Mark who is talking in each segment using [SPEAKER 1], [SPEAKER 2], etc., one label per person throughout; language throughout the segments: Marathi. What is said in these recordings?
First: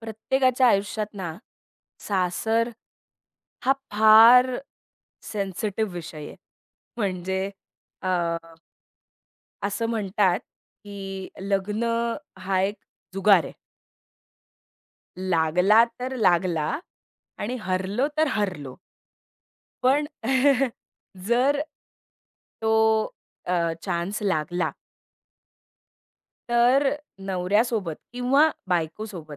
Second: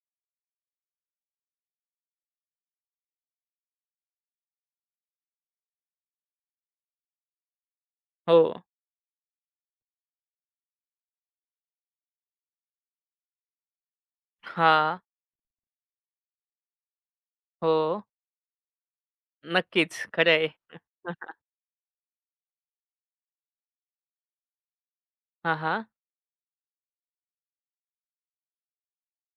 [SPEAKER 1] प्रत्येकाच्या आयुष्यात ना, सासर हा फार सेन्सिटिव्ह विषय आहे. म्हणजे अ,
[SPEAKER 2] हो.
[SPEAKER 1] असं म्हणतात, की लग्न हा एक जुगार आहे.
[SPEAKER 2] हा,
[SPEAKER 1] लागला तर लागला आणि
[SPEAKER 2] हो.
[SPEAKER 1] हरलो तर हरलो.
[SPEAKER 2] नक्कीच.
[SPEAKER 1] पण
[SPEAKER 2] खरं आहे.
[SPEAKER 1] जर तो चान्स लागला
[SPEAKER 2] हां, हां.
[SPEAKER 1] तर नवऱ्यासोबत किंवा बायकोसोबत,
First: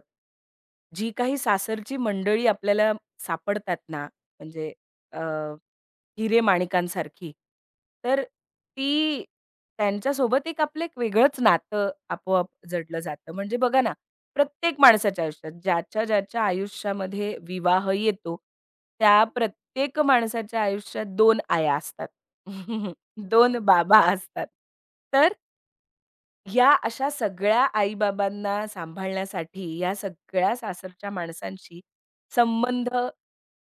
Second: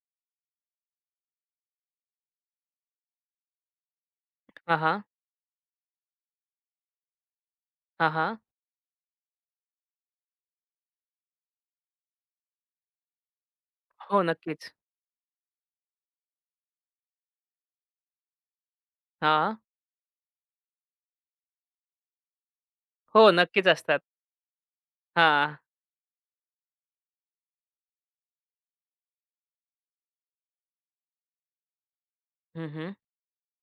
[SPEAKER 1] जी काही सासरची मंडळी आपल्याला सापडतात ना, म्हणजे
[SPEAKER 2] हां, हां.
[SPEAKER 1] अ, हिरे-माणिकांसारखी, तर
[SPEAKER 2] हां,
[SPEAKER 1] ती त्यांच्यासोबत एक आपलं एक वेगळंच नातं आपोआप जडलं जातं. म्हणजे बघा ना,
[SPEAKER 2] हो, नक्कीच.
[SPEAKER 1] प्रत्येक माणसाच्या आयुष्यात ज्याच्या-ज्याच्या आयुष्यामध्ये विवाह येतो, त्या
[SPEAKER 2] हा,
[SPEAKER 1] प्रत्येक माणसाच्या आयुष्यात 2 आया असतात.
[SPEAKER 2] हो,
[SPEAKER 1] 2
[SPEAKER 2] नक्कीच असतात.
[SPEAKER 1] बाबा असतात. तर
[SPEAKER 2] हा,
[SPEAKER 1] या अशा सगळ्या आई-बाबांना सांभाळण्यासाठी, या सगळ्या सासरच्या माणसांशी
[SPEAKER 2] हं,
[SPEAKER 1] संबंध
[SPEAKER 2] हं.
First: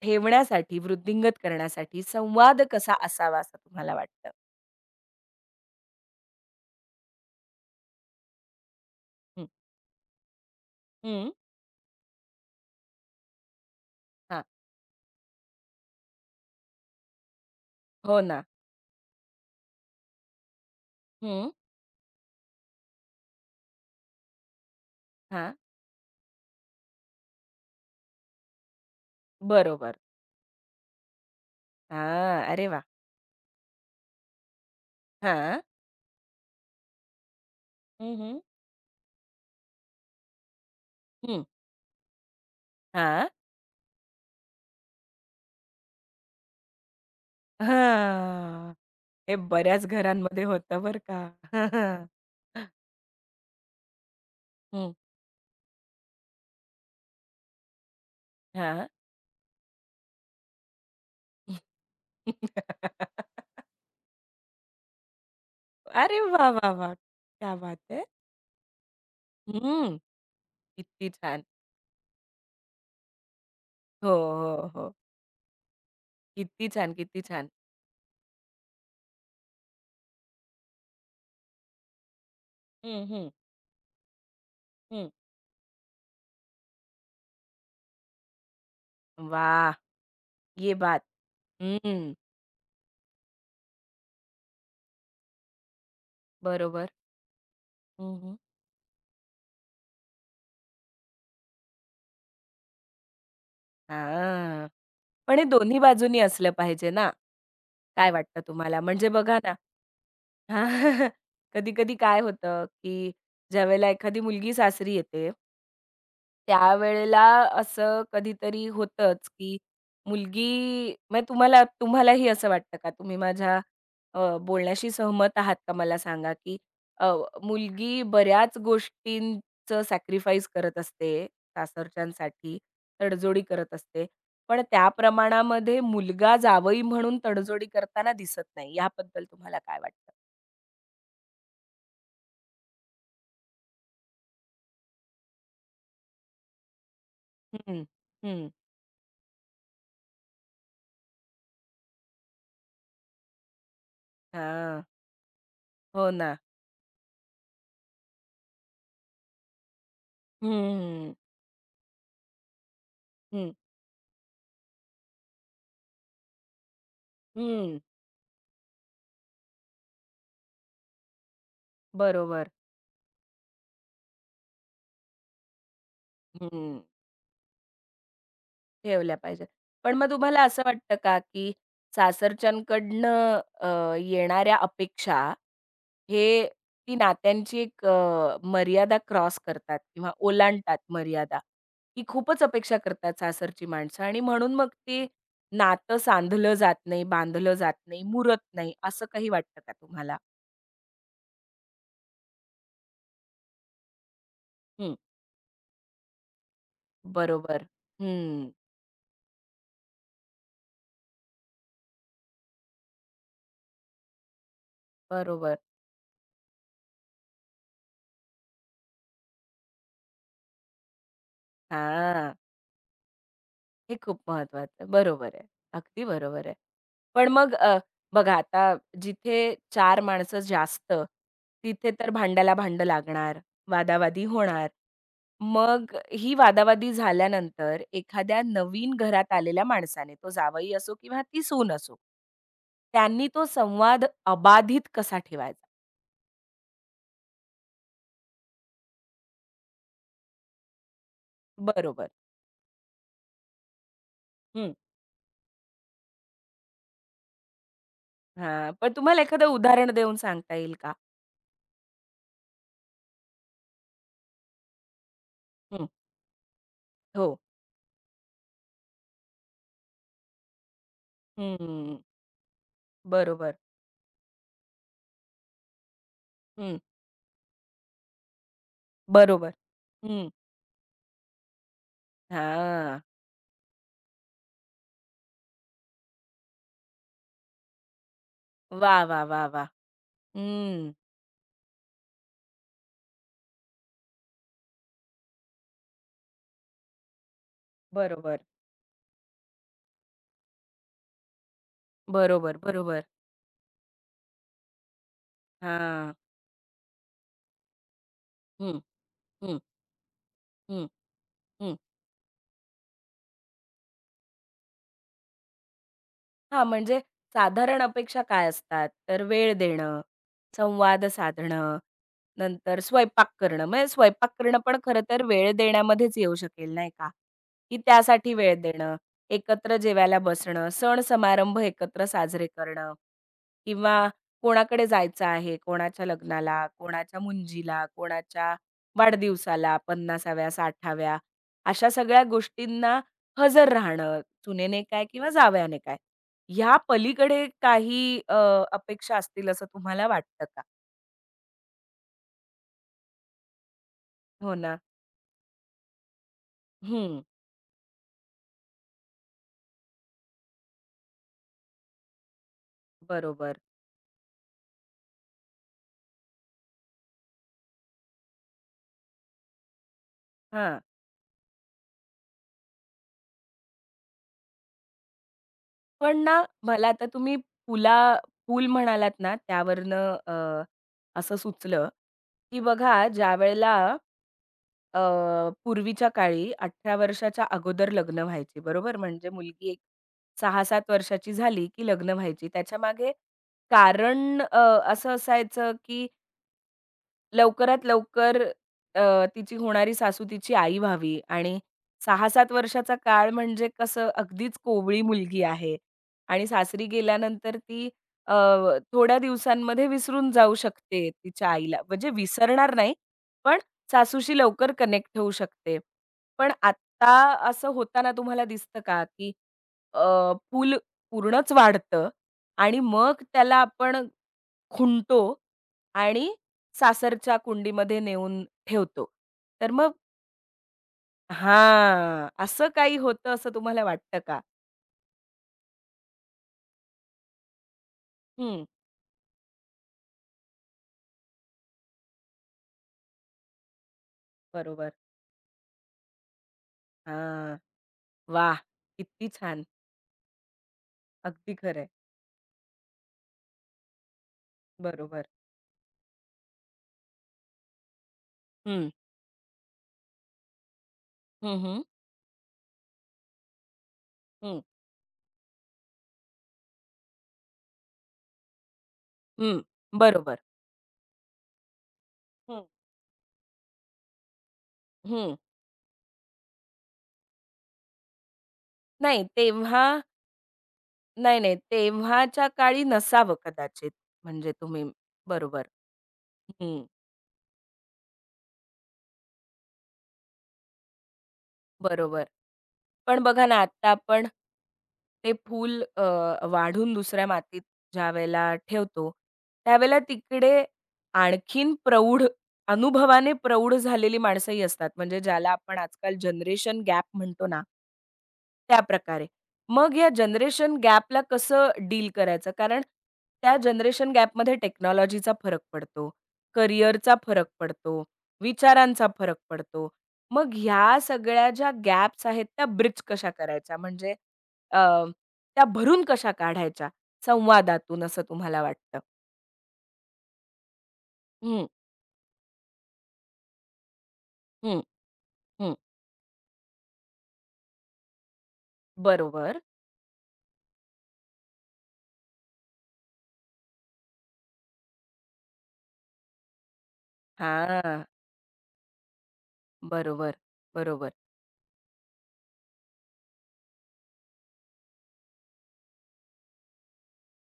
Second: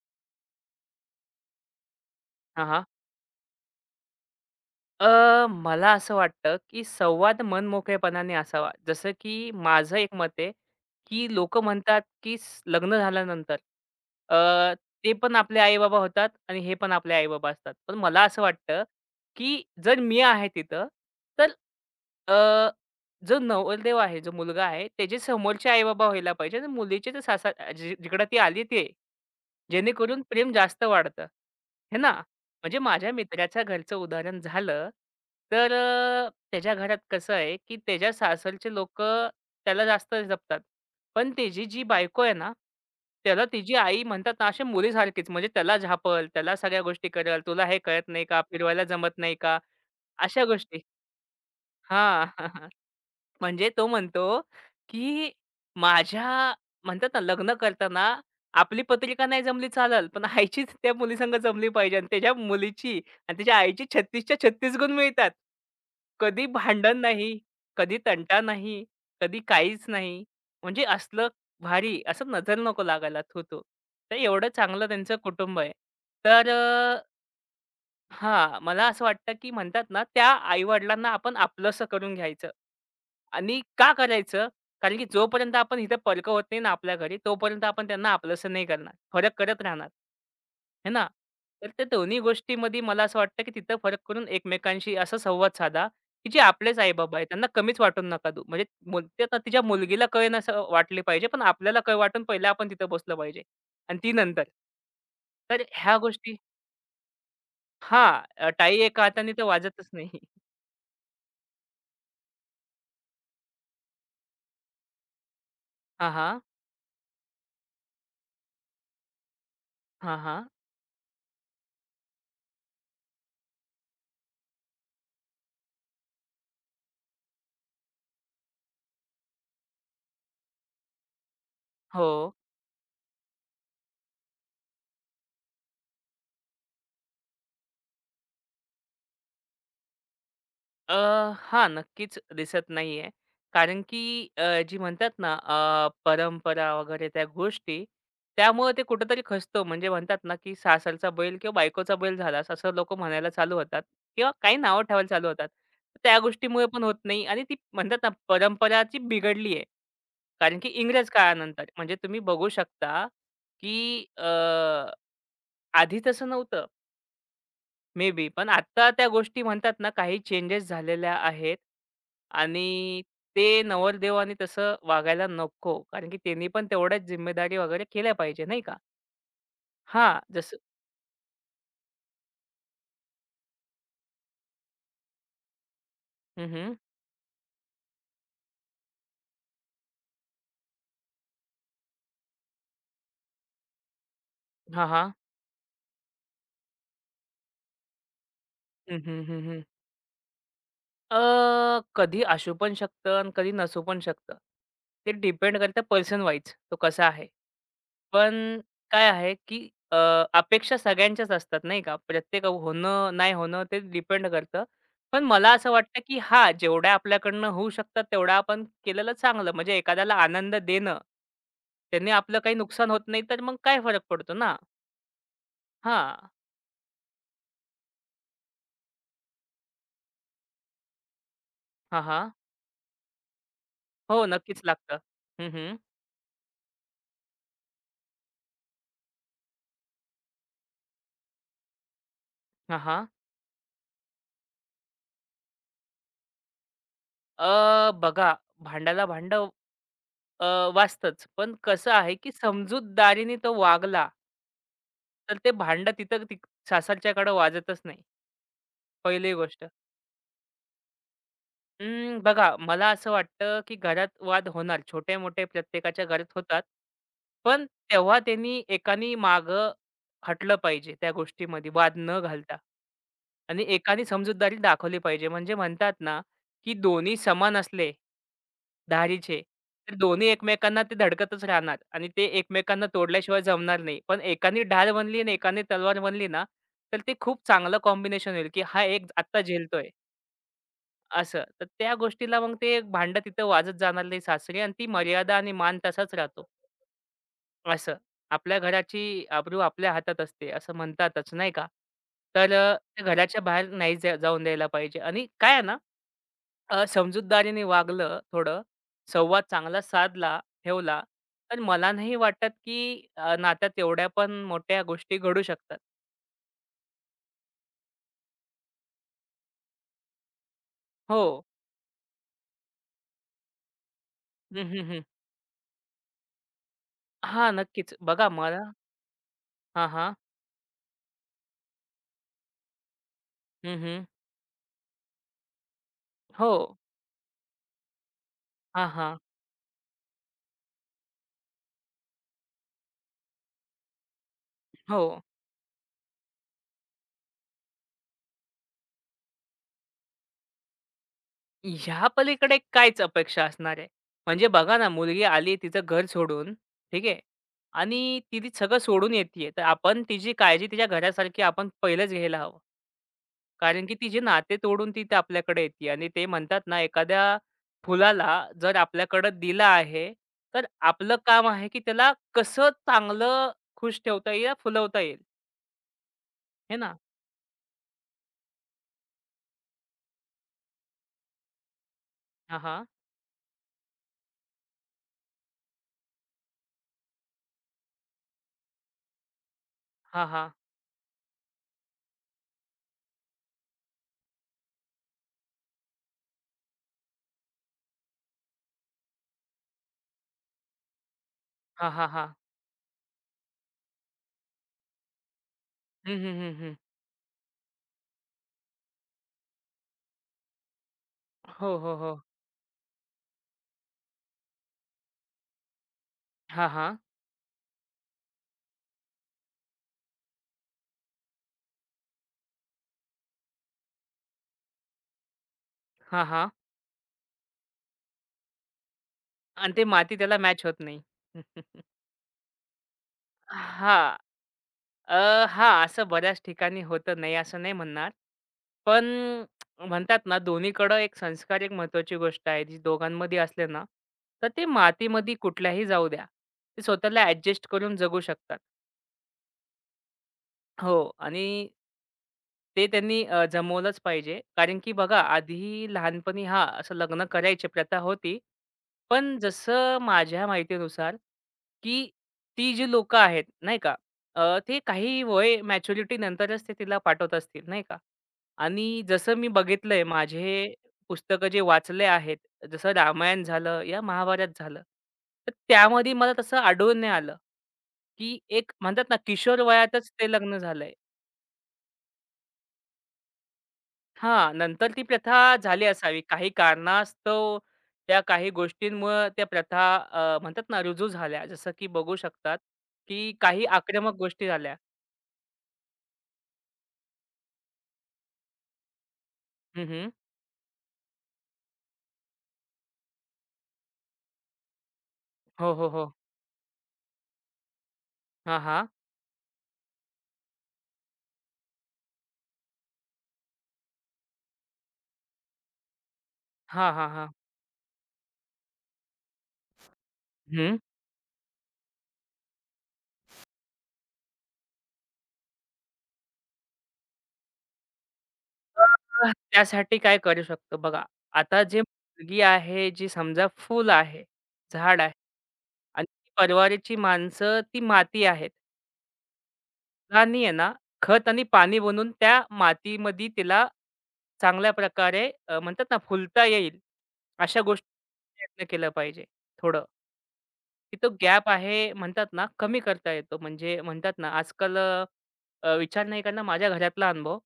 [SPEAKER 1] ठेवण्यासाठी, वृद्धिंगत करण्यासाठी संवाद
[SPEAKER 2] हां, हां.
[SPEAKER 1] कसा असावा असं तुम्हाला वाटतं?
[SPEAKER 2] मला असं वाटतं, की संवाद मनमोकळेपणाने असावा. जसं की
[SPEAKER 1] हं,
[SPEAKER 2] माझं एक मत आहे, की
[SPEAKER 1] हं,
[SPEAKER 2] लोक म्हणतात, की स लग्न झाल्यानंतर
[SPEAKER 1] हां.
[SPEAKER 2] अ, ते पण आपले आई-बाबा होतात आणि हे पण आपले आई-बाबा असतात. पण
[SPEAKER 1] हो
[SPEAKER 2] मला असं
[SPEAKER 1] ना.
[SPEAKER 2] वाटतं, की जर मी आहे तिथं,
[SPEAKER 1] हं,
[SPEAKER 2] तर अ, जो नवरदेव आहे, जो मुलगा आहे, त्याचे
[SPEAKER 1] हां.
[SPEAKER 2] समोरचे आई-बाबा व्हायला पाहिजे आणि मुलीचे ते सासर जिकडं ती आली ते.
[SPEAKER 1] बरोबर.
[SPEAKER 2] जेणेकरून प्रेम जास्त वाढतं, हे ना?
[SPEAKER 1] हां, अरे
[SPEAKER 2] म्हणजे
[SPEAKER 1] वाह!
[SPEAKER 2] माझ्या मित्राच्या घरचं उदाहरण झालं,
[SPEAKER 1] हां.
[SPEAKER 2] तर त्याच्या घरात कसं आहे, की त्याच्या
[SPEAKER 1] हं, हं.
[SPEAKER 2] सासरचे लोकं त्याला जास्त जपतात. पण
[SPEAKER 1] हं.
[SPEAKER 2] त्याची जी बायको आहे ना,
[SPEAKER 1] हां.
[SPEAKER 2] त्याला तिची आई म्हणतात ना, अशा मुलीसारखीच म्हणजे त्याला झापल, त्याला सगळ्या गोष्टी करेल, "तुला हे कळत नाही का?
[SPEAKER 1] हां.
[SPEAKER 2] फिरवायला जमत
[SPEAKER 1] हे
[SPEAKER 2] नाही का?"
[SPEAKER 1] बऱ्याच घरांमध्ये
[SPEAKER 2] अशा गोष्टी.
[SPEAKER 1] होतं बरं का.
[SPEAKER 2] हां. म्हणजे तो म्हणतो,
[SPEAKER 1] हं,
[SPEAKER 2] की माझ्या म्हणतात ना, लग्न करताना आपली
[SPEAKER 1] हां.
[SPEAKER 2] पत्रिका नाही जमली चालेल, पण आईचीच त्या मुलीसंग जमली पाहिजे आणि त्याच्या मुलीची आणि त्याच्या आईची 36च्या 36 गुण मिळतात.
[SPEAKER 1] अरे
[SPEAKER 2] कधी
[SPEAKER 1] वाह, वाह, वाह!
[SPEAKER 2] भांडण नाही,
[SPEAKER 1] क्या बात
[SPEAKER 2] कधी
[SPEAKER 1] है!
[SPEAKER 2] तंटा नाही, कधी काहीच
[SPEAKER 1] हं.
[SPEAKER 2] नाही. म्हणजे
[SPEAKER 1] किती
[SPEAKER 2] असलं
[SPEAKER 1] छान.
[SPEAKER 2] भारी, असं नजर नको लागायला थू-थू.
[SPEAKER 1] हो,
[SPEAKER 2] तर एवढं
[SPEAKER 1] हो,
[SPEAKER 2] चांगलं
[SPEAKER 1] हो.
[SPEAKER 2] त्यांचं कुटुंब आहे. तर
[SPEAKER 1] किती छान, किती छान.
[SPEAKER 2] हां, मला असं वाटतं, की म्हणतात ना, त्या आई-वडिलांना आपण आपलंसं करून घ्यायचं
[SPEAKER 1] हं, हं,
[SPEAKER 2] आणि का करायचं? कारण की
[SPEAKER 1] हं.
[SPEAKER 2] जोपर्यंत आपण इथं परकं होत नाही ना आपल्या घरी, तोपर्यंत आपण त्यांना आपलंसं नाही करणार. फरक करत
[SPEAKER 1] वाह!
[SPEAKER 2] राहणार.
[SPEAKER 1] ये
[SPEAKER 2] है
[SPEAKER 1] बात.
[SPEAKER 2] ना? तर त्या
[SPEAKER 1] हं.
[SPEAKER 2] दोन्ही गोष्टीमध्ये मला असं वाटतं, की तिथं फरक करून एकमेकांशी असा संवाद साधा, की जे आपलेच
[SPEAKER 1] बरोबर.
[SPEAKER 2] आई-बाबा आहेत, त्यांना कमीच वाटून
[SPEAKER 1] हं,
[SPEAKER 2] नका
[SPEAKER 1] हं.
[SPEAKER 2] देऊ. म्हणजे म्हणतात ना, तिच्या मुलगीला कळ नसं वाटली पाहिजे, पण आपल्याला कळ वाटून पहिलं आपण तिथं बसलं पाहिजे आणि ती नंतर.
[SPEAKER 1] हां. पण हे
[SPEAKER 2] तर
[SPEAKER 1] दोन्ही
[SPEAKER 2] ह्या
[SPEAKER 1] बाजूनी
[SPEAKER 2] गोष्टी
[SPEAKER 1] असलं पाहिजे ना. काय
[SPEAKER 2] हां,
[SPEAKER 1] वाटतं
[SPEAKER 2] टाळी
[SPEAKER 1] तुम्हाला?
[SPEAKER 2] एका
[SPEAKER 1] म्हणजे
[SPEAKER 2] हाताने
[SPEAKER 1] बघा
[SPEAKER 2] तर
[SPEAKER 1] ना,
[SPEAKER 2] वाजतच नाही.
[SPEAKER 1] हां. कधी-कधी काय होतं, की ज्यावेळेला एखादी मुलगी सासरी येते
[SPEAKER 2] हां, हां.
[SPEAKER 1] त्यावेळेला असं कधीतरी होतंच, की
[SPEAKER 2] हां, हां.
[SPEAKER 1] मुलगी म्हणजे तुम्हालाही असं वाटतं का? तुम्ही माझ्या बोलण्याशी सहमत आहात का मला सांगा, की अ, मुलगी बऱ्याच गोष्टींचं सॅक्रिफाईस करत असते
[SPEAKER 2] हो.
[SPEAKER 1] सासरच्यांसाठी, तडजोडी करत असते. पण त्या प्रमाणामध्ये मुलगा जावई म्हणून तडजोडी करताना दिसत नाही. याबद्दल तुम्हाला काय वाटतं?
[SPEAKER 2] अ, हां, नक्कीच दिसत नाहीये. कारण की जी म्हणतात ना परंपरा वगैरे त्या
[SPEAKER 1] हं,
[SPEAKER 2] गोष्टी,
[SPEAKER 1] हं.
[SPEAKER 2] त्यामुळे ते कुठेतरी खचतो. म्हणजे म्हणतात ना की सासरचा बैल किंवा बायकोचा बैल झालास, असं लोकं म्हणायला चालू होतात किंवा काही नावं
[SPEAKER 1] हां.
[SPEAKER 2] ठेवायला चालू होतात.
[SPEAKER 1] हो
[SPEAKER 2] त्या
[SPEAKER 1] ना.
[SPEAKER 2] गोष्टीमुळे पण होत नाही आणि ती म्हणतात ना परंपराची बिघडली आहे.
[SPEAKER 1] हं,
[SPEAKER 2] कारण की इंग्रज
[SPEAKER 1] हं.
[SPEAKER 2] काळानंतर म्हणजे तुम्ही बघू शकता
[SPEAKER 1] हं,
[SPEAKER 2] की आधी तसं नव्हतं. May be. पण आत्ता त्या गोष्टी म्हणतात ना, काही चेंजेस झालेल्या आहेत
[SPEAKER 1] बरोबर.
[SPEAKER 2] आणि ते नवरदेवाने तसं वागायला नको. कारण की त्यांनी पण
[SPEAKER 1] हं,
[SPEAKER 2] तेवढ्याच जिम्मेदारी वगैरे केल्या पाहिजे, नाही का?
[SPEAKER 1] ठेवल्या पाहिजेत. पण मग
[SPEAKER 2] हां.
[SPEAKER 1] तुम्हाला
[SPEAKER 2] जसं
[SPEAKER 1] असं वाटतं का, की सासरच्यांकडनं येणाऱ्या अपेक्षा हे
[SPEAKER 2] हं, हं.
[SPEAKER 1] ती नात्यांची एक मर्यादा क्रॉस करतात किंवा ओलांडतात मर्यादा. ती खूपच अपेक्षा करतात सासरची माणसं आणि म्हणून मग
[SPEAKER 2] हां,
[SPEAKER 1] ते
[SPEAKER 2] हां.
[SPEAKER 1] नातं सांधलं जात नाही, बांधलं जात नाही, मुरत नाही, असं काही वाटतं का तुम्हाला?
[SPEAKER 2] कधी असू पण शकतं आणि कधी नसू पण शकतं.
[SPEAKER 1] हं.
[SPEAKER 2] ते डिपेंड करतं पर्सन वाईज तो कसा आहे.
[SPEAKER 1] बरोबर. हं,
[SPEAKER 2] पण काय आहे, की अपेक्षा सगळ्यांच्याच असतात नाही का. प्रत्येक होणं, नाही होणं ते डिपेंड करतं. पण मला
[SPEAKER 1] बरोबर.
[SPEAKER 2] असं वाटतं, की हां, जेवढ्या आपल्याकडनं होऊ शकतात तेवढं आपण केलेलं चांगलं. म्हणजे एखाद्याला आनंद देणं. त्याने
[SPEAKER 1] हां,
[SPEAKER 2] आपलं काही नुकसान होत नाही, तर मग काय
[SPEAKER 1] हे
[SPEAKER 2] फरक
[SPEAKER 1] खूप
[SPEAKER 2] पडतो ना?
[SPEAKER 1] महत्वाचं. बरोबर आहे. अगदी
[SPEAKER 2] हां.
[SPEAKER 1] बरोबर आहे. पण मग बघा आता जिथे चार माणसं जास्त, तिथे
[SPEAKER 2] हां,
[SPEAKER 1] तर
[SPEAKER 2] हां.
[SPEAKER 1] भांड्याला भांडं लागणार,
[SPEAKER 2] हो,
[SPEAKER 1] वादावादी
[SPEAKER 2] नक्कीच
[SPEAKER 1] होणार.
[SPEAKER 2] लागतं. हं, हं.
[SPEAKER 1] मग ही वादावादी झाल्यानंतर एखाद्या नवीन घरात आलेल्या माणसाने, तो जावई असो किंवा ती सून असो,
[SPEAKER 2] हां, हां.
[SPEAKER 1] त्यांनी तो संवाद अबाधित कसा ठेवायचा?
[SPEAKER 2] बघा भांड्याला भांडं अ, वाचतच. पण कसं
[SPEAKER 1] बरोबर.
[SPEAKER 2] आहे, की समजूतदारीने तो वागला,
[SPEAKER 1] हं.
[SPEAKER 2] तर ते भांडं तिथं ती सासरच्याकडं वाजतच नाही,
[SPEAKER 1] हां. पण तुम्हाला
[SPEAKER 2] पहिली
[SPEAKER 1] एखादं
[SPEAKER 2] गोष्ट.
[SPEAKER 1] उदाहरण देऊन सांगता येईल का?
[SPEAKER 2] अं, बघा मला असं वाटतं, की घरात वाद होणार, छोटे-मोठे
[SPEAKER 1] हं.
[SPEAKER 2] प्रत्येकाच्या घरात होतात.
[SPEAKER 1] हो.
[SPEAKER 2] पण तेव्हा त्यांनी एकानी मागं हटलं पाहिजे त्या गोष्टीमध्ये वाद
[SPEAKER 1] हं.
[SPEAKER 2] न घालता.
[SPEAKER 1] बरोबर.
[SPEAKER 2] आणि एकानी समजूतदारी दाखवली पाहिजे. म्हणजे म्हणतात ना, की
[SPEAKER 1] हं.
[SPEAKER 2] दोन्ही समान असले धारीचे.
[SPEAKER 1] बरोबर.
[SPEAKER 2] तर
[SPEAKER 1] हं.
[SPEAKER 2] दोन्ही एकमेकांना ते धडकतच राहणार आणि ते एकमेकांना
[SPEAKER 1] हां.
[SPEAKER 2] तोडल्याशिवाय जमणार नाही. पण एकाने ढाल बनली आणि एकाने तलवार बनली ना, तर ते खूप चांगलं कॉम्बिनेशन होईल, की हा
[SPEAKER 1] वाह,
[SPEAKER 2] एक
[SPEAKER 1] वाह,
[SPEAKER 2] आत्ता
[SPEAKER 1] वाह, वाह!
[SPEAKER 2] झेलतोय
[SPEAKER 1] हम्म.
[SPEAKER 2] असं. तर त्या गोष्टीला मग ते भांडं तिथं वाजत जाणार नाही सासरी आणि ती मर्यादा आणि मान तसाच राहतो. असं.
[SPEAKER 1] बरोबर,
[SPEAKER 2] आपल्या घराची आबरू आपल्या हातात असते असं म्हणतातच नाही का? तर
[SPEAKER 1] बरोबर, बरोबर.
[SPEAKER 2] त्या घराच्या बाहेर नाही जाऊन द्यायला पाहिजे आणि काय आहे ना
[SPEAKER 1] हां.
[SPEAKER 2] समजूतदारीने वागलं थोडं,
[SPEAKER 1] हं,
[SPEAKER 2] संवाद
[SPEAKER 1] हं,
[SPEAKER 2] चांगला साधला,
[SPEAKER 1] हं,
[SPEAKER 2] ठेवला, तर
[SPEAKER 1] हं.
[SPEAKER 2] मला नाही वाटत, की नात्यात एवढ्या पण मोठ्या गोष्टी घडू शकतात.
[SPEAKER 1] हां, म्हणजे साधारण अपेक्षा काय असतात? तर वेळ देणं, संवाद
[SPEAKER 2] हो.
[SPEAKER 1] साधणं, नंतर स्वयंपाक करणं. म्हणजे स्वयंपाक करणं
[SPEAKER 2] हं,
[SPEAKER 1] पण
[SPEAKER 2] हं,
[SPEAKER 1] खरं
[SPEAKER 2] हं.
[SPEAKER 1] तर वेळ देण्यामध्येच येऊ शकेल नाही का?
[SPEAKER 2] हां,
[SPEAKER 1] की
[SPEAKER 2] नक्कीच. बघा
[SPEAKER 1] त्यासाठी वेळ
[SPEAKER 2] मला
[SPEAKER 1] देणं, एकत्र
[SPEAKER 2] हां, हां.
[SPEAKER 1] जेवायला बसणं, सण-समारंभ एकत्र साजरे करणं
[SPEAKER 2] हं,
[SPEAKER 1] किंवा
[SPEAKER 2] हं.
[SPEAKER 1] कोणाकडे जायचं आहे, कोणाच्या
[SPEAKER 2] हो.
[SPEAKER 1] लग्नाला, कोणाच्या मुंजीला, कोणाच्या
[SPEAKER 2] हां, हां.
[SPEAKER 1] वाढदिवसाला, 50व्या, 60व्या अशा सगळ्या गोष्टींना हजर राहणं, सुनेने
[SPEAKER 2] हो.
[SPEAKER 1] काय किंवा जावयाने काय. ह्या पलीकडे काही अपेक्षा असतील असं तुम्हाला वाटतं का?
[SPEAKER 2] ह्या पलीकडे कायच अपेक्षा असणार आहे? म्हणजे
[SPEAKER 1] हो ना.
[SPEAKER 2] बघा ना, मुलगी आली तिचं घर सोडून, ठीक आहे.
[SPEAKER 1] हं.
[SPEAKER 2] आणि ती सगळं सोडून येतीये, तर आपण तिची काळजी तिच्या घरासारखी आपण पहिलंच घ्यायला हवं.
[SPEAKER 1] बरोबर.
[SPEAKER 2] कारण की तिचे नाते तोडून ती तर आपल्याकडे येते आणि ते म्हणतात ना, एखाद्या फुलाला जर आपल्याकडे दिलं आहे, तर
[SPEAKER 1] हां.
[SPEAKER 2] आपलं काम आहे की त्याला कसं चांगलं खुश ठेवता येईल, फुलवता येईल.
[SPEAKER 1] पण ना,
[SPEAKER 2] हे
[SPEAKER 1] मला
[SPEAKER 2] ना?
[SPEAKER 1] आता तुम्ही पुला पूल म्हणालात ना, त्यावरनं असं सुचलं, की
[SPEAKER 2] हां, हां.
[SPEAKER 1] बघा ज्यावेळेला अ, पूर्वीच्या काळी 18 वर्षाच्या अगोदर लग्न व्हायची, बरोबर? म्हणजे मुलगी एक
[SPEAKER 2] हां, हां.
[SPEAKER 1] 6-7 वर्षाची झाली, की लग्न व्हायची. त्याच्यामागे कारण असं असायचं, की लवकरात लवकर तिची होणारी सासू तिची आई व्हावी आणि
[SPEAKER 2] हां, हां, हां.
[SPEAKER 1] 6-7 वर्षाचा काळ म्हणजे कसं अगदीच कोवळी मुलगी आहे
[SPEAKER 2] हं, हं,
[SPEAKER 1] आणि
[SPEAKER 2] हं, हं.
[SPEAKER 1] सासरी गेल्यानंतर ती अ, थोड्या दिवसांमध्ये विसरून जाऊ शकते तिच्या आईला.
[SPEAKER 2] हो, हो,
[SPEAKER 1] म्हणजे
[SPEAKER 2] हो.
[SPEAKER 1] विसरणार नाही, पण सासूशी लवकर कनेक्ट होऊ शकते. पण
[SPEAKER 2] हां, हां.
[SPEAKER 1] आत्ता असं होताना तुम्हाला दिसतं का, की अ, फूल पूर्णच वाढतं आणि मग त्याला आपण खुंटतो
[SPEAKER 2] हां,
[SPEAKER 1] आणि
[SPEAKER 2] हां.
[SPEAKER 1] सासरच्या कुंडीमध्ये नेऊन ठेवतो. तर
[SPEAKER 2] आणि ते
[SPEAKER 1] मग
[SPEAKER 2] माती त्याला मॅच होत नाही.
[SPEAKER 1] हां, असं काही होतं असं तुम्हाला
[SPEAKER 2] हां.
[SPEAKER 1] वाटतं का?
[SPEAKER 2] हां, असं बऱ्याच ठिकाणी होतं, नाही असं नाही म्हणणार.
[SPEAKER 1] हं,
[SPEAKER 2] पण म्हणतात ना, दोन्हीकडं एक संस्कार एक महत्त्वाची गोष्ट आहे, जी दोघांमध्ये असले ना, तर ते
[SPEAKER 1] बरोबर.
[SPEAKER 2] मातीमध्ये कुठल्याही जाऊ द्या, ते स्वतःला
[SPEAKER 1] हां,
[SPEAKER 2] ॲडजस्ट करून जगू शकतात.
[SPEAKER 1] वाह! किती छान.
[SPEAKER 2] हो आणि
[SPEAKER 1] अगदी खरं आहे.
[SPEAKER 2] ते त्यांनी जमवलंच पाहिजे. कारण की बघा
[SPEAKER 1] बरोबर.
[SPEAKER 2] आधी लहानपणी हा असं लग्न करायची प्रथा होती.
[SPEAKER 1] हं,
[SPEAKER 2] पण जसं माझ्या माहितीनुसार,
[SPEAKER 1] हं, हं,
[SPEAKER 2] की ती जी लोकं आहेत नाही का,
[SPEAKER 1] हं,
[SPEAKER 2] ते काही वय मॅच्युरिटी नंतरच ते तिला पाठवत असतील नाही का. आणि जसं मी
[SPEAKER 1] हं.
[SPEAKER 2] बघितलंय
[SPEAKER 1] बरोबर.
[SPEAKER 2] माझे पुस्तकं जे वाचले आहेत,
[SPEAKER 1] हं,
[SPEAKER 2] जसं रामायण झालं या महाभारत झालं.
[SPEAKER 1] हं.
[SPEAKER 2] तर त्यामध्ये मला तसं आढळून नाही आलं, की एक म्हणतात ना
[SPEAKER 1] नाही
[SPEAKER 2] किशोर
[SPEAKER 1] तेव्हा
[SPEAKER 2] वयातच ते लग्न झालंय.
[SPEAKER 1] नाही, नाही तेव्हाच्या काळी नसावं कदाचित म्हणजे
[SPEAKER 2] हां,
[SPEAKER 1] तुम्ही
[SPEAKER 2] नंतर ती प्रथा
[SPEAKER 1] बरोबर.
[SPEAKER 2] झाली असावी. काही
[SPEAKER 1] हं,
[SPEAKER 2] कारणास्तव त्या काही गोष्टींमुळं त्या प्रथा म्हणतात ना रुजू झाल्या. जसं की बघू
[SPEAKER 1] बरोबर.
[SPEAKER 2] शकतात,
[SPEAKER 1] पण
[SPEAKER 2] की
[SPEAKER 1] बघा ना,
[SPEAKER 2] काही
[SPEAKER 1] आत्ता
[SPEAKER 2] आक्रमक
[SPEAKER 1] आपण
[SPEAKER 2] गोष्टी झाल्या.
[SPEAKER 1] ते फूल वाढून दुसऱ्या मातीत ज्यावेळेला ठेवतो,
[SPEAKER 2] हं,
[SPEAKER 1] त्यावेळेला
[SPEAKER 2] हं.
[SPEAKER 1] तिकडे आणखीन प्रौढ अनुभवाने प्रौढ झालेली माणसंही असतात. म्हणजे ज्याला
[SPEAKER 2] हो,
[SPEAKER 1] आपण
[SPEAKER 2] हो, हो.
[SPEAKER 1] आजकाल जनरेशन गॅप म्हणतो ना,
[SPEAKER 2] हां,
[SPEAKER 1] त्या
[SPEAKER 2] हां.
[SPEAKER 1] प्रकारे, मग या जनरेशन गॅपला कसं डील करायचं? कारण त्या जनरेशन गॅपमध्ये टेक्नॉलॉजीचा फरक पडतो,
[SPEAKER 2] हां, हां,
[SPEAKER 1] करिअरचा
[SPEAKER 2] हां.
[SPEAKER 1] फरक पडतो, विचारांचा फरक पडतो. मग
[SPEAKER 2] हं.
[SPEAKER 1] ह्या सगळ्या ज्या गॅप्स आहेत त्या ब्रिज कशा करायच्या? म्हणजे अ, त्या भरून कशा काढायच्या संवादातून असं तुम्हाला वाटतं?
[SPEAKER 2] तर त्यासाठी काय करू शकतो बघा. आता
[SPEAKER 1] हं,
[SPEAKER 2] जी मुलगी आहे, जी समजा फुल आहे,
[SPEAKER 1] हं,
[SPEAKER 2] झाड आहे
[SPEAKER 1] हं.
[SPEAKER 2] आणि ती परवारीची माणसं ती माती आहेत.
[SPEAKER 1] बरोबर.
[SPEAKER 2] फुलांनी आहे ना, खत आणि पाणी बनून त्या मातीमध्ये तिला चांगल्या प्रकारे म्हणतात ना, फुलता येईल, अशा गोष्टी
[SPEAKER 1] हां.
[SPEAKER 2] प्रयत्न केला पाहिजे थोडं.
[SPEAKER 1] बरोबर,
[SPEAKER 2] की तो
[SPEAKER 1] बरोबर.
[SPEAKER 2] गॅप आहे म्हणतात ना, कमी करता येतो. म्हणजे म्हणतात ना, आजकाल विचार नाही करणार माझ्या घरातला अनुभव.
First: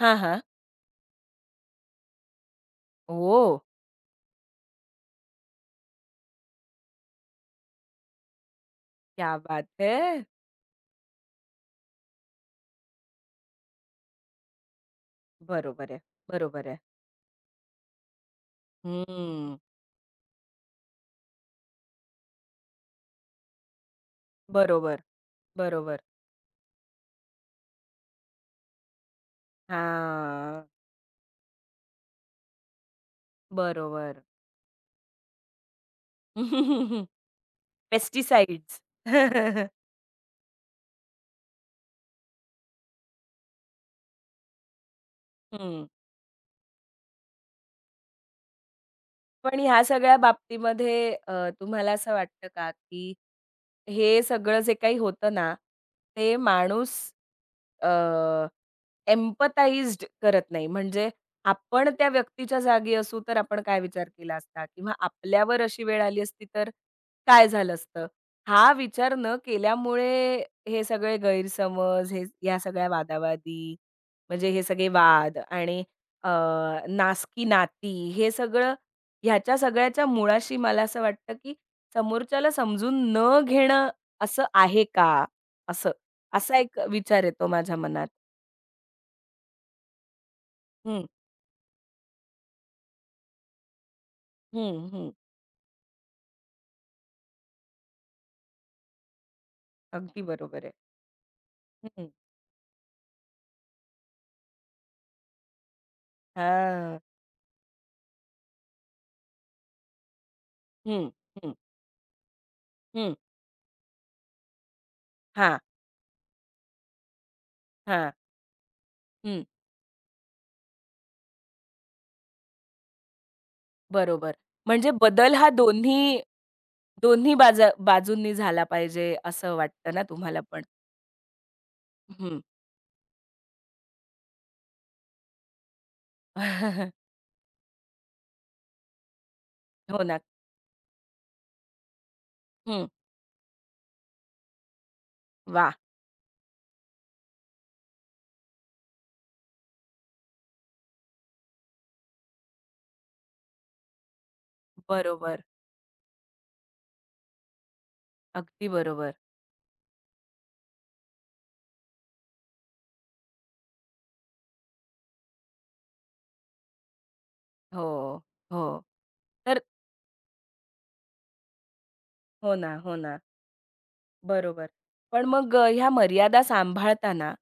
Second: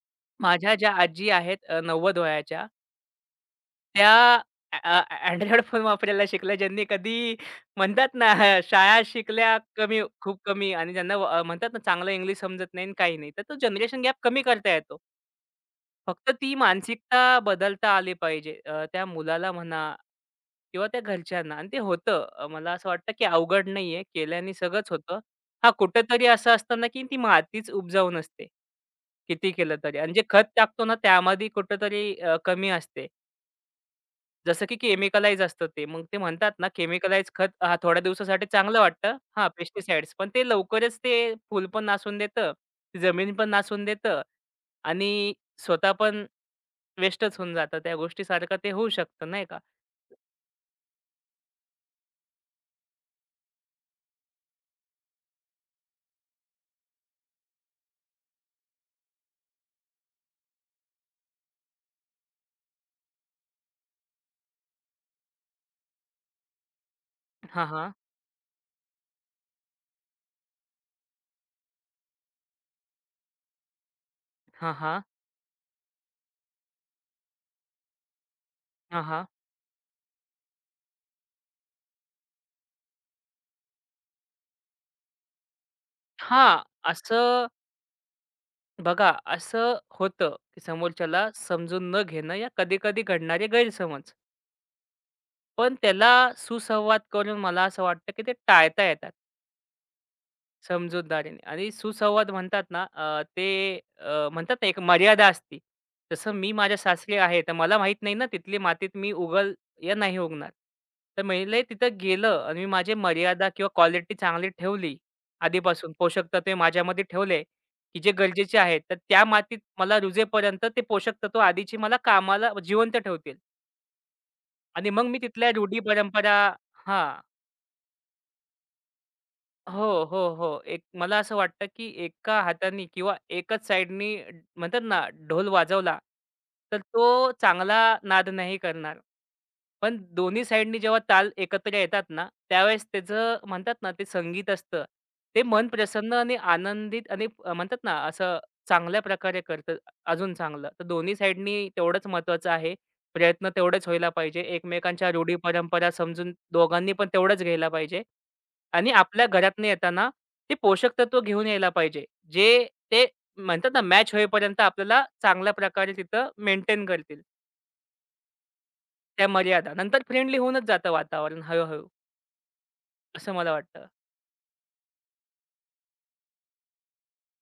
[SPEAKER 1] हां, हां.
[SPEAKER 2] माझ्या ज्या आजी आहेत 90 वयाच्या,
[SPEAKER 1] ओह!
[SPEAKER 2] त्या अ, अ, Android फोन वापरायला शिकल्या, ज्यांनी कधी म्हणतात ना, शाळा
[SPEAKER 1] क्या
[SPEAKER 2] शिकल्या
[SPEAKER 1] बात
[SPEAKER 2] कमी,
[SPEAKER 1] है!
[SPEAKER 2] खूप कमी आणि ज्यांना म्हणतात ना, चांगलं इंग्लिश समजत नाही आणि काही नाही. तर तो जनरेशन गॅप कमी करता येतो.
[SPEAKER 1] बरोबर आहे,
[SPEAKER 2] फक्त ती
[SPEAKER 1] बरोबर आहे.
[SPEAKER 2] मानसिकता बदलता आली पाहिजे. त्या मुलाला
[SPEAKER 1] हं.
[SPEAKER 2] म्हणा किंवा त्या घरच्यांना आणि ते होतं. मला असं वाटतं, की अवघड नाहीये. केल्याने सगळंच
[SPEAKER 1] बरोबर,
[SPEAKER 2] होतं. हां,
[SPEAKER 1] बरोबर.
[SPEAKER 2] कुठेतरी असं असतं ना, की ती मातीच उपजाऊ नसते. किती केलं तरी आणि जे खत
[SPEAKER 1] हां.
[SPEAKER 2] टाकतो ना, त्यामध्ये कुठेतरी कमी असते.
[SPEAKER 1] बरोबर.
[SPEAKER 2] जसं की केमिकलाइज असतं ते. मग ते म्हणतात ना, केमिकलाइज खत हां, थोड्या दिवसासाठी
[SPEAKER 1] पेस्टिसाइड्स.
[SPEAKER 2] चांगलं वाटतं. हां, पेस्टिसाइड्स पण ते लवकरच ते फूल पण नासून देतं, ती जमीन पण नासून देतं आणि
[SPEAKER 1] हं.
[SPEAKER 2] स्वतः पण वेस्टच होऊन जातं. त्या गोष्टीसारखं ते होऊ शकतं नाही का.
[SPEAKER 1] पण ह्या सगळ्या बाबतीमध्ये तुम्हाला असं वाटतं का, की हे सगळं जे काही होतं ना, ते माणूस अ, करत नाही. म्हणजे आपण त्या व्यक्तीच्या जागी असू, तर आपण काय विचार केला असता? किंवा आपल्यावर अशी वेळ आली असती, तर काय
[SPEAKER 2] हां,
[SPEAKER 1] झालं
[SPEAKER 2] हां.
[SPEAKER 1] असतं? हा विचार न केल्यामुळे हे सगळे गैरसमज, हे ह्या सगळ्या वादावादी, म्हणजे हे
[SPEAKER 2] हां,
[SPEAKER 1] सगळे
[SPEAKER 2] हां.
[SPEAKER 1] वाद आणि अ, नासकी नाती, हे सगळं
[SPEAKER 2] हां, हां.
[SPEAKER 1] ह्याच्या सगळ्याच्या मुळाशी मला असं वाटतं, की समोरच्याला समजून न घेणं असं आहे का? असं. असा
[SPEAKER 2] हां,
[SPEAKER 1] एक विचार येतो
[SPEAKER 2] असं
[SPEAKER 1] माझ्या मनात.
[SPEAKER 2] बघा, असं होतं की
[SPEAKER 1] हं,
[SPEAKER 2] समोरच्याला समजून न घेणं या कधी-कधी घडणारे गैरसमज.
[SPEAKER 1] हं, हं.
[SPEAKER 2] पण त्याला सुसंवाद करून मला असं वाटतं की ते टाळता येतात.
[SPEAKER 1] अगदी बरोबर आहे.
[SPEAKER 2] समजूतदारीने आणि
[SPEAKER 1] हं.
[SPEAKER 2] सुसंवाद म्हणतात ना ते म्हणतात ना एक मर्यादा असते. जसं मी माझ्या
[SPEAKER 1] हां.
[SPEAKER 2] सासरी आहे, तर मला माहीत नाही ना तिथली मातीत मी उगल या नाही उगणार.
[SPEAKER 1] हं,
[SPEAKER 2] तर
[SPEAKER 1] हं,
[SPEAKER 2] मी तिथं गेलं आणि मी माझी
[SPEAKER 1] हं.
[SPEAKER 2] मर्यादा किंवा क्वालिटी चांगली ठेवली
[SPEAKER 1] हां,
[SPEAKER 2] आधीपासून पोषक तत्वे माझ्यामध्ये ठेवले, की
[SPEAKER 1] हां.
[SPEAKER 2] जे गरजेचे आहेत. तर त्या
[SPEAKER 1] हं.
[SPEAKER 2] मातीत मला रुजेपर्यंत ते पोषक तत्व आधीची मला कामाला जिवंत ठेवतील
[SPEAKER 1] बरोबर. म्हणजे
[SPEAKER 2] आणि मग मी
[SPEAKER 1] बदल हा
[SPEAKER 2] तिथल्या रूढी
[SPEAKER 1] दोन्ही
[SPEAKER 2] परंपरा हां.
[SPEAKER 1] दोन्ही बाजूंनी झाला पाहिजे असं वाटतं ना
[SPEAKER 2] हो, हो,
[SPEAKER 1] तुम्हाला
[SPEAKER 2] हो.
[SPEAKER 1] पण?
[SPEAKER 2] एक मला असं वाटतं, की
[SPEAKER 1] हं.
[SPEAKER 2] एका हाताने किंवा एकच साइडनी म्हणतात ना, ढोल वाजवला, तर तो चांगला नाद नाही करणार. पण
[SPEAKER 1] हो ना.
[SPEAKER 2] दोन्ही साइडनी जेव्हा ताल एकत्र येतात ना, त्यावेळेस
[SPEAKER 1] हं.
[SPEAKER 2] त्याचं म्हणतात ना, ते संगीत असतं. ते मन
[SPEAKER 1] वाह!
[SPEAKER 2] प्रसन्न आणि आनंदित आणि म्हणतात ना, असं चांगल्या प्रकारे करतं अजून चांगलं. तर दोन्ही साइडनी तेवढंच महत्त्वाचं आहे. प्रयत्न तेवढेच व्हायला पाहिजे. एकमेकांच्या रूढी
[SPEAKER 1] बरोबर.
[SPEAKER 2] परंपरा समजून दोघांनी पण तेवढंच घ्यायला पाहिजे.
[SPEAKER 1] अगदी
[SPEAKER 2] आणि
[SPEAKER 1] बरोबर.
[SPEAKER 2] आपल्या घरातनं येताना ते पोषक तत्व घेऊन यायला पाहिजे. जे ते म्हणतात ना, मॅच होईपर्यंत आपल्याला चांगल्या प्रकारे तिथं मेंटेन करतील.
[SPEAKER 1] हो, हो.
[SPEAKER 2] त्या
[SPEAKER 1] तर
[SPEAKER 2] मर्यादा. नंतर फ्रेंडली होऊनच जातं वातावरण हळू-हळू,
[SPEAKER 1] हो ना, हो ना.
[SPEAKER 2] असं मला वाटतं.
[SPEAKER 1] बरोबर. पण मग ह्या मर्यादा सांभाळताना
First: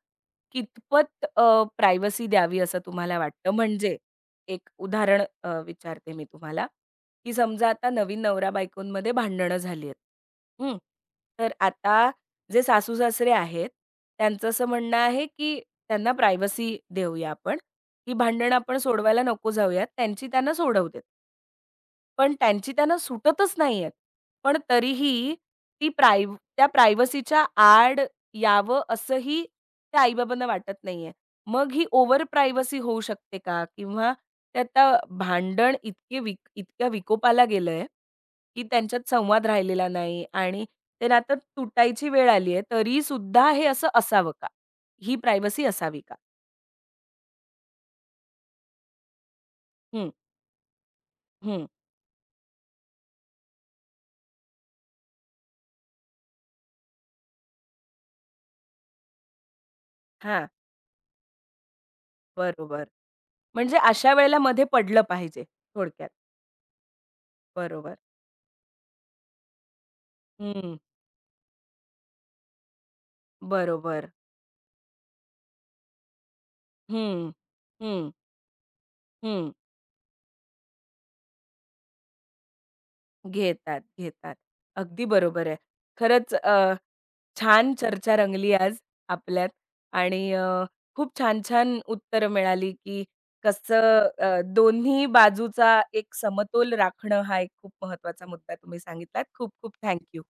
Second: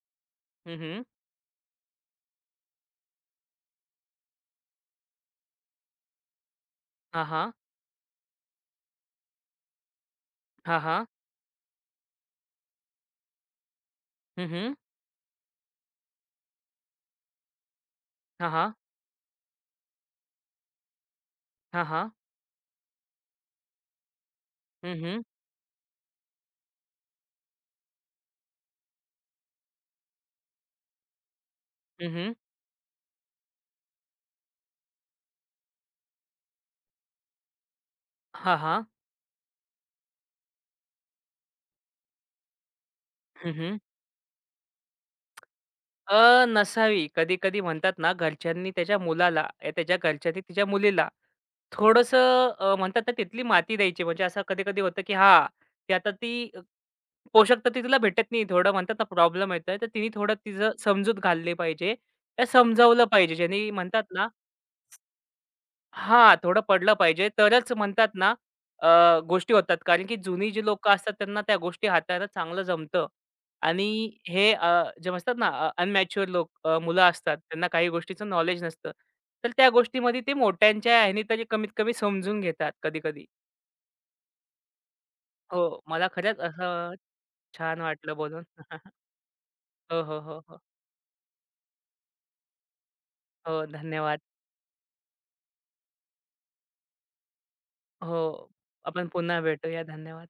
[SPEAKER 2] हं, हं.
[SPEAKER 1] कितपत प्रायव्हसी द्यावी असं तुम्हाला वाटतं? म्हणजे एक उदाहरण विचारते मी तुम्हाला,
[SPEAKER 2] हां,
[SPEAKER 1] की
[SPEAKER 2] हां.
[SPEAKER 1] समजा आता नवीन नवरा-बायकोंमध्ये भांडणं झाली आहेत. हं.
[SPEAKER 2] हां, हां.
[SPEAKER 1] तर आता जे सासू-सासरे आहेत, त्यांचं
[SPEAKER 2] हं,
[SPEAKER 1] असं
[SPEAKER 2] हं.
[SPEAKER 1] म्हणणं आहे, की त्यांना प्रायव्हसी देऊया आपण, की
[SPEAKER 2] हां,
[SPEAKER 1] भांडणं
[SPEAKER 2] हां.
[SPEAKER 1] आपण सोडवायला नको जाऊयात. त्यांची त्यांना सोडवू
[SPEAKER 2] हां, हां.
[SPEAKER 1] पण त्यांची त्यांना सुटतच नाहीयेत. पण
[SPEAKER 2] हं, हं.
[SPEAKER 1] तरीही ती प्राइव त्या प्रायव्हसीच्या आड यावं असंही त्या आई-बाबांना वाटत नाहीये. मग ही
[SPEAKER 2] हं,
[SPEAKER 1] ओव्हर
[SPEAKER 2] हं.
[SPEAKER 1] प्रायव्हसी होऊ शकते का? किंवा ते आता भांडण इतके विक इतक्या विकोपाला गेलंय,
[SPEAKER 2] हां,
[SPEAKER 1] की
[SPEAKER 2] हां.
[SPEAKER 1] त्यांच्यात संवाद राहिलेला नाही आणि ते नातं तुटायची वेळ आली आहे, तरीसुद्धा
[SPEAKER 2] हं,
[SPEAKER 1] हे
[SPEAKER 2] हं.
[SPEAKER 1] असं असावं का? ही प्रायव्हसी असावी का?
[SPEAKER 2] अ, नसावी. कधी-कधी म्हणतात ना, घरच्यांनी त्याच्या मुलाला, या त्याच्या
[SPEAKER 1] हं,
[SPEAKER 2] घरच्यांनी तिच्या मुलीला
[SPEAKER 1] हं.
[SPEAKER 2] थोडंसं म्हणतात ना, तिथली माती द्यायची. म्हणजे असं कधी-कधी होतं, की हां, ती पोषक तत्त्वे तिला भेटत नाही. थोडं म्हणतात ना, प्रॉब्लेम येतोय. तर तिने थोडं
[SPEAKER 1] हां,
[SPEAKER 2] तिचं समजूत घातली पाहिजे. त्या
[SPEAKER 1] बरोबर.
[SPEAKER 2] समजावलं पाहिजे. ज्याने
[SPEAKER 1] म्हणजे
[SPEAKER 2] म्हणतात
[SPEAKER 1] अशा
[SPEAKER 2] ना
[SPEAKER 1] वेळेला मध्ये पडलं पाहिजे थोडक्यात.
[SPEAKER 2] हां, थोडं पडलं पाहिजे तरच
[SPEAKER 1] बरोबर.
[SPEAKER 2] म्हणतात ना गोष्टी होतात. कारण की जुनी जी
[SPEAKER 1] हं,
[SPEAKER 2] लोकं असतात त्यांना त्या गोष्टी हाताळायला चांगलं जमतं आणि
[SPEAKER 1] बरोबर.
[SPEAKER 2] हे जे म्हणतात ना अनमॅच्युअर लोक मुलं
[SPEAKER 1] हं,
[SPEAKER 2] असतात त्यांना काही
[SPEAKER 1] हं,
[SPEAKER 2] गोष्टीचं नॉलेज नसतं.
[SPEAKER 1] हं.
[SPEAKER 2] तर त्या गोष्टीमध्ये ते मोठ्यांच्या ह्याने तरी कमीत कमी समजून घेतात कधी-कधी.
[SPEAKER 1] घेतात, घेतात. अगदी बरोबर आहे.
[SPEAKER 2] हो, मला
[SPEAKER 1] खरंच
[SPEAKER 2] खरंच असं
[SPEAKER 1] छान
[SPEAKER 2] छान
[SPEAKER 1] चर्चा
[SPEAKER 2] वाटलं बोलून.
[SPEAKER 1] रंगली आज आपल्यात
[SPEAKER 2] हो, हो,
[SPEAKER 1] आणि
[SPEAKER 2] हो, हो.
[SPEAKER 1] खूप छान-छान उत्तरं मिळाली, की
[SPEAKER 2] हो,
[SPEAKER 1] कसं
[SPEAKER 2] धन्यवाद.
[SPEAKER 1] दोन्ही बाजूचा एक समतोल राखणं हा एक खूप महत्त्वाचा
[SPEAKER 2] हो,
[SPEAKER 1] मुद्दा तुम्ही
[SPEAKER 2] आपण
[SPEAKER 1] सांगितलात.
[SPEAKER 2] पुन्हा
[SPEAKER 1] खूप-खूप
[SPEAKER 2] भेटूया.
[SPEAKER 1] Thank you.
[SPEAKER 2] धन्यवाद.